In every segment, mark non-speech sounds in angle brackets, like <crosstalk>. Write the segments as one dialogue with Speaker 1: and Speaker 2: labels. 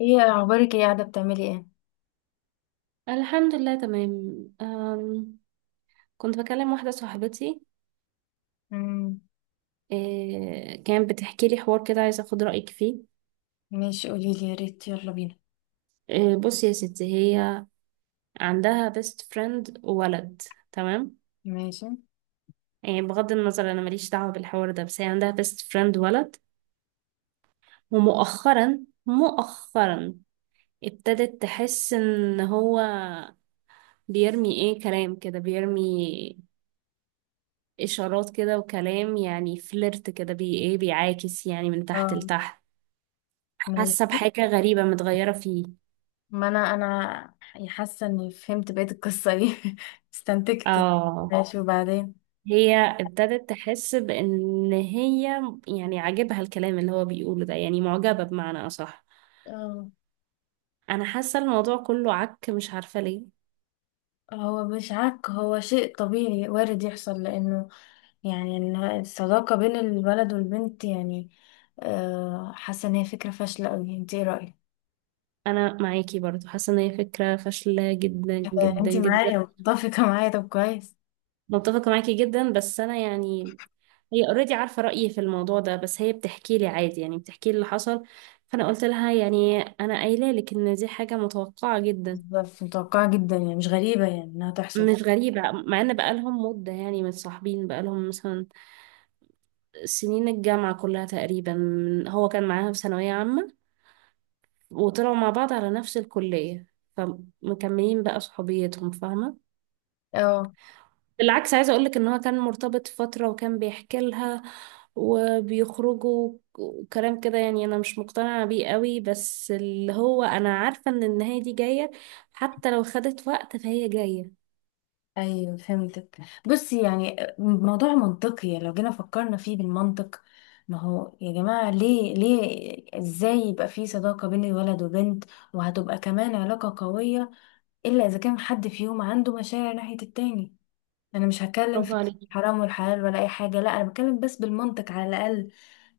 Speaker 1: ايه اخبارك؟ ايه قاعده بتعملي؟ ايه؟
Speaker 2: الحمد لله تمام. كنت بكلم واحدة صاحبتي.
Speaker 1: امم.
Speaker 2: إيه، كانت بتحكي لي حوار كده، عايزة أخد رأيك فيه.
Speaker 1: ماشي، قولي لي، يا ريت، يلا بينا.
Speaker 2: إيه، بصي يا ستي، هي عندها بيست فريند ولد. تمام.
Speaker 1: ماشي.
Speaker 2: يعني بغض النظر، أنا ماليش دعوة بالحوار ده، بس هي عندها بيست فريند ولد. ومؤخرا، مؤخرا ابتدت تحس إن هو بيرمي، كلام كده، بيرمي إشارات كده وكلام، يعني فليرت كده، بي إيه بيعاكس يعني من تحت
Speaker 1: اه.
Speaker 2: لتحت. حاسة
Speaker 1: ماشي.
Speaker 2: بحاجة غريبة متغيرة فيه.
Speaker 1: ما انا يعني حاسه اني فهمت بقيه القصه دي <laughs> استنتجت.
Speaker 2: اه،
Speaker 1: ماشي، وبعدين؟
Speaker 2: هي ابتدت تحس بان هي يعني عاجبها الكلام اللي هو بيقوله ده، يعني معجبة بمعنى اصح.
Speaker 1: اه.
Speaker 2: انا حاسة الموضوع كله عك، مش عارفة ليه.
Speaker 1: هو مش عك، هو شيء طبيعي وارد يحصل، لانه يعني إن الصداقه بين الولد والبنت، يعني حاسه ان هي فكره فاشله قوي، انت ايه رايك؟
Speaker 2: انا معاكي برضو، حاسة ان هي فكرة فاشلة جدا جدا
Speaker 1: انت
Speaker 2: جدا.
Speaker 1: معايا، متفقه معايا، طب كويس.
Speaker 2: متفقة معاكي جدا، بس انا يعني، هي اوريدي عارفة رأيي في الموضوع ده، بس هي بتحكي لي عادي، يعني بتحكي لي اللي حصل. فانا قلت لها يعني، انا قايله لك ان دي حاجة متوقعة جدا.
Speaker 1: بالظبط، متوقعه جدا، يعني مش غريبه، يعني انها تحصل.
Speaker 2: مش غريبة، مع ان بقالهم مدة، يعني متصاحبين بقالهم مثلا سنين الجامعة كلها تقريبا، هو كان معاها في ثانوية عامة، وطلعوا مع بعض على نفس الكلية، فمكملين بقى صحوبيتهم، فاهمة.
Speaker 1: اه.
Speaker 2: بالعكس عايزة اقولك ان هو كان مرتبط فترة، وكان بيحكي لها وبيخرجوا وكلام كده، يعني انا مش مقتنعة بيه قوي، بس اللي هو انا عارفة ان النهاية دي جاية، حتى لو خدت وقت فهي جاية.
Speaker 1: ايوه، فهمتك. بصي، يعني موضوع منطقي، يعني لو جينا فكرنا فيه بالمنطق. ما هو يا جماعة، ليه ليه، ازاي يبقى في صداقة بين ولد وبنت؟ وهتبقى كمان علاقة قوية، الا اذا كان حد فيهم عنده مشاعر ناحية التاني. انا مش هتكلم
Speaker 2: برافو
Speaker 1: في
Speaker 2: عليك
Speaker 1: حرام والحلال ولا اي حاجة، لا، انا بتكلم بس بالمنطق على الاقل.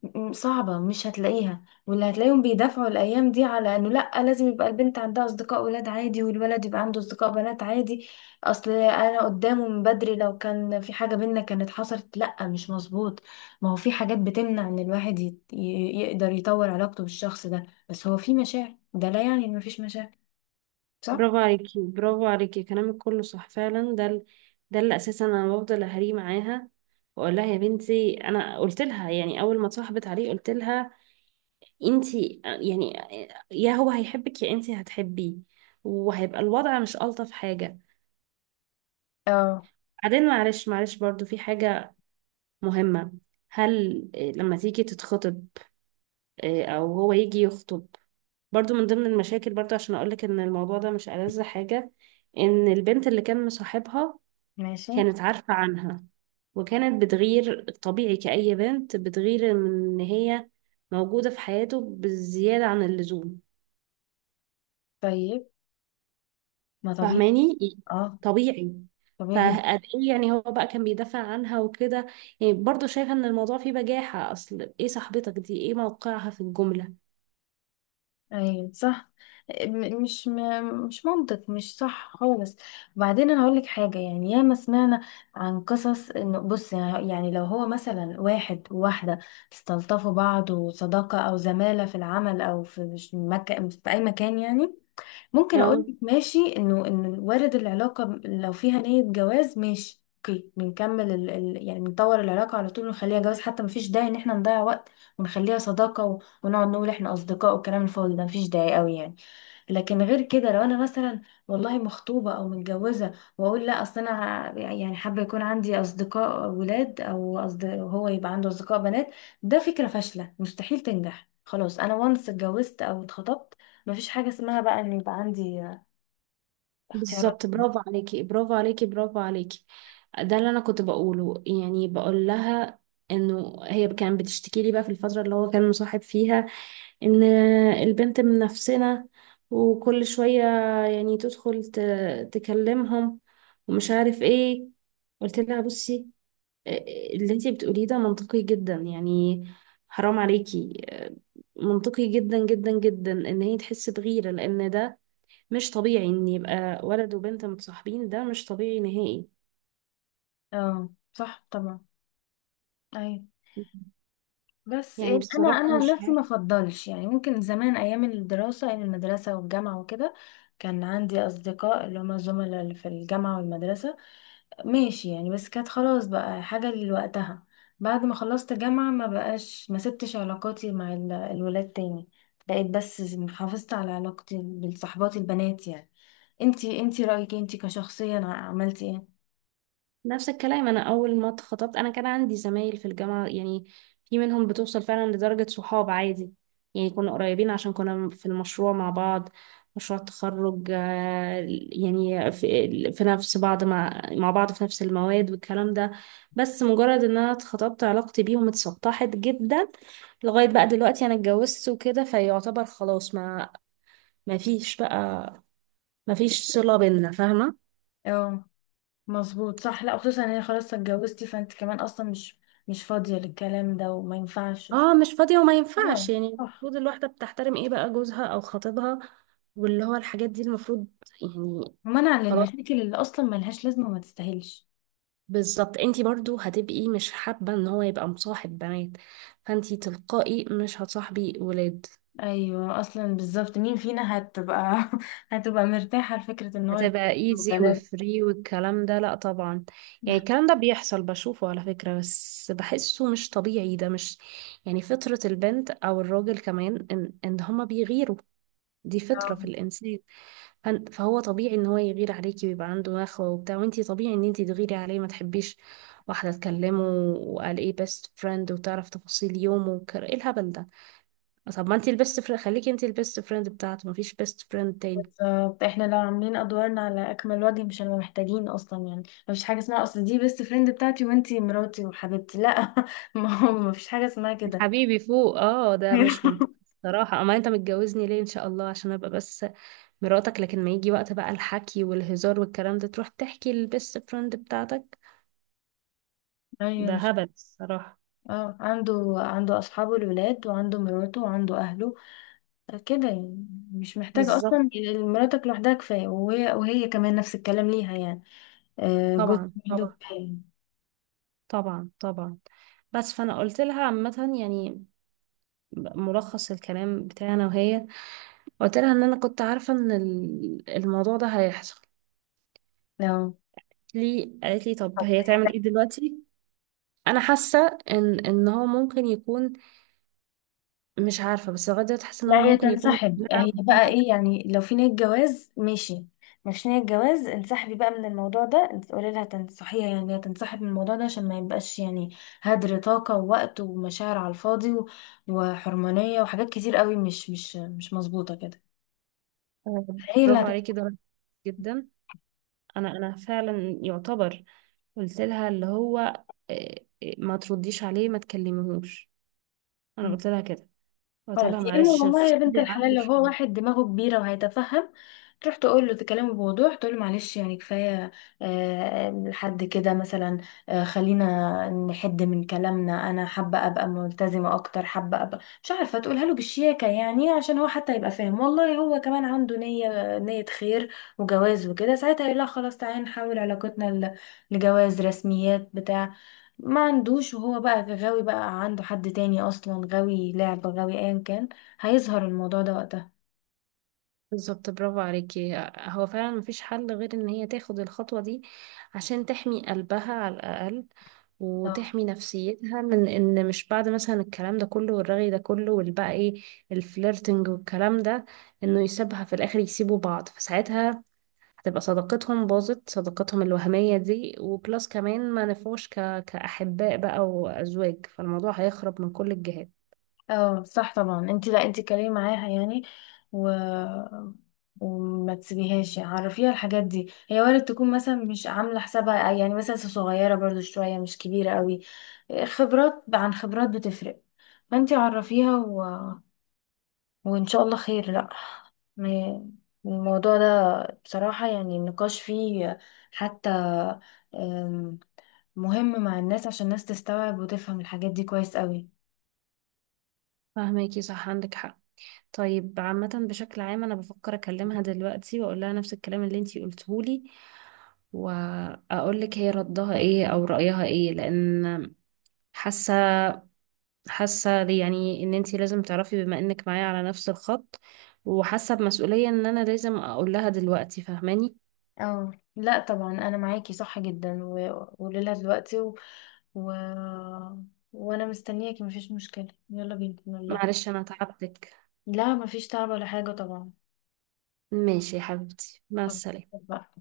Speaker 1: صعبة مش هتلاقيها، واللي هتلاقيهم بيدافعوا الأيام دي على إنه لأ، لازم يبقى البنت عندها أصدقاء ولاد عادي، والولد يبقى عنده أصدقاء بنات عادي. أصل أنا قدامه من بدري، لو كان في حاجة بينا كانت حصلت، لأ مش مظبوط. ما هو في حاجات بتمنع إن الواحد يقدر يطور علاقته بالشخص ده، بس هو في مشاعر، ده لا يعني إن مفيش مشاعر. صح؟
Speaker 2: برافو عليكي، برافو عليكي، كلامك كله صح فعلا. ده اللي اساسا انا بفضل اهري معاها، واقول لها يا بنتي. انا قلت لها، يعني اول ما اتصاحبت عليه قلت لها، انتي يعني يا هو هيحبك يا انتي هتحبيه، وهيبقى الوضع مش الطف حاجه.
Speaker 1: اه.
Speaker 2: بعدين معلش معلش، برضو في حاجه مهمه. هل إيه، لما تيجي تتخطب، إيه، او هو يجي يخطب، برضو من ضمن المشاكل. برضو عشان اقولك ان الموضوع ده مش ألذ حاجه، ان البنت اللي كان مصاحبها
Speaker 1: ماشي.
Speaker 2: كانت عارفة عنها، وكانت بتغير طبيعي كأي بنت بتغير، من إن هي موجودة في حياته بالزيادة عن اللزوم.
Speaker 1: طيب. ما طبيعي.
Speaker 2: فاهماني؟
Speaker 1: اه.
Speaker 2: طبيعي.
Speaker 1: طبيعي جدا.
Speaker 2: فقد ايه يعني، هو بقى كان بيدافع عنها وكده، يعني برضه شايفة ان الموضوع فيه بجاحة، اصل ايه صاحبتك دي، ايه موقعها في الجملة.
Speaker 1: ايوه صح. مش منطق، مش صح خالص. وبعدين، انا هقول لك حاجه، يعني ياما سمعنا عن قصص، انه بص، يعني لو هو مثلا واحد وواحده استلطفوا بعض، وصداقه او زماله في العمل، او في في اي مكان، يعني ممكن اقول
Speaker 2: اه،
Speaker 1: لك ماشي، انه وارد العلاقه لو فيها نيه جواز، ماشي، اوكي بنكمل يعني بنطور العلاقه على طول ونخليها جواز، حتى مفيش داعي ان احنا نضيع وقت ونخليها صداقه ونقعد نقول احنا اصدقاء، والكلام الفاضي ده مفيش داعي قوي يعني. لكن غير كده، لو انا مثلا والله مخطوبه او متجوزه، واقول لا، اصل انا يعني حابه يكون عندي اصدقاء ولاد، او أصدقاء هو يبقى عنده اصدقاء بنات، ده فكره فاشله مستحيل تنجح، خلاص انا وانس اتجوزت او اتخطبت، مفيش حاجة اسمها بقى ان يبقى عندي اختيارات.
Speaker 2: بالظبط. برافو عليكي، برافو عليكي، برافو عليكي، ده اللي انا كنت بقوله، يعني بقول لها انه هي كانت بتشتكي لي بقى في الفترة اللي هو كان مصاحب فيها ان البنت من نفسنا، وكل شوية يعني تدخل تكلمهم، ومش عارف ايه. قلت لها بصي، آه، اللي انتي بتقوليه ده منطقي جدا، يعني حرام عليكي، منطقي جدا جدا جدا ان هي تحس بغيرة، لان ده مش طبيعي ان يبقى ولد وبنت متصاحبين، ده مش طبيعي نهائي.
Speaker 1: اه صح طبعا. ايوه. بس
Speaker 2: يعني
Speaker 1: انا
Speaker 2: بصراحة
Speaker 1: انا عن
Speaker 2: مش
Speaker 1: نفسي
Speaker 2: عارف.
Speaker 1: ما افضلش، يعني ممكن زمان ايام الدراسة، ايام المدرسة والجامعة وكده كان عندي اصدقاء اللي هما زملاء اللي في الجامعة والمدرسة، ماشي يعني، بس كانت خلاص بقى حاجة لوقتها. بعد ما خلصت جامعة ما بقاش، ما سبتش علاقاتي مع الولاد تاني، بقيت بس حافظت على علاقتي بالصحبات البنات يعني. انتي رأيك إيه؟ انتي كشخصيا عملتي ايه؟
Speaker 2: نفس الكلام، أنا أول ما اتخطبت أنا كان عندي زمايل في الجامعة، يعني في منهم بتوصل فعلا لدرجة صحاب عادي، يعني كنا قريبين عشان كنا في المشروع مع بعض، مشروع التخرج، يعني في نفس بعض، مع بعض في نفس المواد والكلام ده. بس مجرد إن أنا اتخطبت، علاقتي بيهم اتسطحت جدا. لغاية بقى دلوقتي أنا اتجوزت وكده، فيعتبر خلاص، ما فيش بقى، ما فيش صلة بينا، فاهمة.
Speaker 1: اه مظبوط صح، لا خصوصا ان هي خلاص اتجوزتي، فانت كمان اصلا مش فاضية للكلام ده، وما ينفعش.
Speaker 2: اه، مش فاضية وما ينفعش،
Speaker 1: اه
Speaker 2: يعني
Speaker 1: صح.
Speaker 2: المفروض الواحدة بتحترم ايه بقى، جوزها او خطيبها. واللي هو الحاجات دي المفروض يعني.
Speaker 1: ومنع
Speaker 2: خلاص،
Speaker 1: للمشاكل اللي اصلا ملهاش لازمة وما تستاهلش.
Speaker 2: بالظبط. انتي برضو هتبقي مش حابة ان هو يبقى مصاحب بنات، فانتي تلقائي مش هتصاحبي ولاد.
Speaker 1: ايوه اصلا بالظبط، مين فينا هتبقى <laughs> هتبقى مرتاحة لفكرة ان هو يكون
Speaker 2: هتبقى ايزي
Speaker 1: بنات.
Speaker 2: وفري والكلام ده، لا طبعا. يعني
Speaker 1: <laughs>
Speaker 2: الكلام ده بيحصل، بشوفه على فكرة، بس بحسه مش طبيعي، ده مش يعني فطرة البنت او الراجل كمان، ان هما بيغيروا، دي
Speaker 1: اه
Speaker 2: فطرة في الإنسان. فهو طبيعي ان هو يغير عليكي ويبقى عنده نخوة وبتاع، وانتي طبيعي ان انتي تغيري عليه، ما تحبيش واحدة تكلمه، وقال ايه بيست فريند، وتعرف تفاصيل يومه ايه الهبل ده. طب ما انتي البيست فريند، خليكي انتي البيست فريند بتاعته، مفيش بيست فريند تاني.
Speaker 1: بالظبط، احنا لو عاملين ادوارنا على اكمل وجه مش هنبقى محتاجين اصلا يعني، مفيش حاجة اسمها، اصل دي بيست فريند بتاعتي وانتي مراتي وحبيبتي، لا. <laughs> ما هو مفيش حاجة اسمها كده.
Speaker 2: حبيبي فوق، اه ده مش منطقي
Speaker 1: <laughs>
Speaker 2: صراحة. اما انت متجوزني ليه ان شاء الله؟ عشان ابقى بس مراتك، لكن ما يجي وقت بقى الحكي والهزار والكلام ده تروح تحكي للبيست فريند بتاعتك،
Speaker 1: ايوه،
Speaker 2: ده
Speaker 1: مش
Speaker 2: هبل الصراحة.
Speaker 1: اه، عنده اصحابه الولاد، وعنده مراته، وعنده اهله، كده يعني، مش محتاجة
Speaker 2: بالظبط.
Speaker 1: اصلا. مراتك لوحدها كفاية، وهي كمان نفس الكلام ليها يعني، جوز
Speaker 2: طبعا
Speaker 1: لوحده
Speaker 2: طبعا،
Speaker 1: كفاية.
Speaker 2: طبعا طبعا. بس فانا قلت لها عامه، يعني ملخص الكلام بتاعنا وهي، قلت لها ان انا كنت عارفه ان الموضوع ده هيحصل.
Speaker 1: لو
Speaker 2: لي قالت لي طب هي تعمل ايه دلوقتي، انا حاسه ان هو ممكن يكون، مش عارفه، بس لغايه دلوقتي حاسه ان هو
Speaker 1: لا، هي
Speaker 2: ممكن يكون
Speaker 1: تنسحب،
Speaker 2: بيلعب
Speaker 1: هي بقى
Speaker 2: بيها.
Speaker 1: ايه يعني، لو في نية جواز ماشي، مش نية جواز انسحبي بقى من الموضوع ده، قولي لها تنصحيها، يعني هي تنسحب من الموضوع ده، عشان ما يبقاش يعني هدر طاقة ووقت ومشاعر على الفاضي وحرمانية وحاجات كتير قوي، مش مظبوطة كده.
Speaker 2: آه،
Speaker 1: هي اللي
Speaker 2: برافو عليكي،
Speaker 1: هتتفهم.
Speaker 2: ده جدا. انا فعلا يعتبر قلت لها اللي هو، ما ترديش عليه، ما تكلميهوش، انا
Speaker 1: مم.
Speaker 2: قلت لها كده، قلت لها
Speaker 1: خلاص يا اما،
Speaker 2: معلش
Speaker 1: والله يا بنت
Speaker 2: افصلي
Speaker 1: الحلال،
Speaker 2: عنه
Speaker 1: لو هو
Speaker 2: شوية.
Speaker 1: واحد دماغه كبيره وهيتفهم، تروح تقول له، تكلمه بوضوح، تقول له معلش يعني كفايه، لحد كده مثلا، خلينا نحد من كلامنا، انا حابه ابقى ملتزمه اكتر، حابه ابقى مش عارفه، تقولها له بالشياكه يعني، عشان هو حتى يبقى فاهم. والله هو كمان عنده نيه خير وجواز وكده، ساعتها يقول لها خلاص تعالي نحول علاقتنا لجواز، رسميات بتاع. ما عندوش، وهو بقى غاوي، بقى عنده حد تاني اصلا، غاوي لعبة، غاوي ايا كان، هيظهر الموضوع ده وقتها.
Speaker 2: بالظبط، برافو عليكي. هو فعلا مفيش حل غير ان هي تاخد الخطوة دي عشان تحمي قلبها على الأقل،
Speaker 1: اه.
Speaker 2: وتحمي نفسيتها من ان مش بعد مثلا الكلام ده كله والرغي ده كله والبقى ايه الفليرتنج والكلام ده، انه يسيبها في الاخر، يسيبوا بعض، فساعتها هتبقى صداقتهم باظت، صداقتهم الوهمية دي، وبلس كمان ما نفوش كأحباء بقى وأزواج، فالموضوع هيخرب من كل الجهات.
Speaker 1: اه صح طبعا، انت لا، انت اتكلمي معاها يعني و... وما تسيبيهاش، يعني عرفيها الحاجات دي، هي وارد تكون مثلا مش عامله حسابها، يعني مثلا صغيره برضو شويه، مش كبيره قوي، خبرات عن خبرات بتفرق، فانت عرفيها، وإن شاء الله خير. لأ، ما- الموضوع ده بصراحة، يعني النقاش فيه حتى آم، مهم مع الناس، عشان الناس تستوعب وتفهم الحاجات دي كويس قوي.
Speaker 2: فاهماكي، صح، عندك حق. طيب عامة بشكل عام أنا بفكر أكلمها دلوقتي وأقول لها نفس الكلام اللي انتي قلتهولي، وأقول لك هي ردها ايه أو رأيها ايه، لأن حاسة، حاسة يعني إن انتي لازم تعرفي بما إنك معايا على نفس الخط، وحاسة بمسؤولية إن أنا لازم أقول لها دلوقتي. فاهماني؟
Speaker 1: اه لا طبعا، أنا معاكي صح جدا، وقوليلها دلوقتي و... وأنا مستنياكي، مفيش مشكلة، يلا بينا نقول لها.
Speaker 2: معلش أنا تعبتك.
Speaker 1: لا مفيش تعب ولا حاجة طبعا.
Speaker 2: ماشي يا حبيبتي، مع
Speaker 1: طب-
Speaker 2: السلامة.
Speaker 1: طب بقى.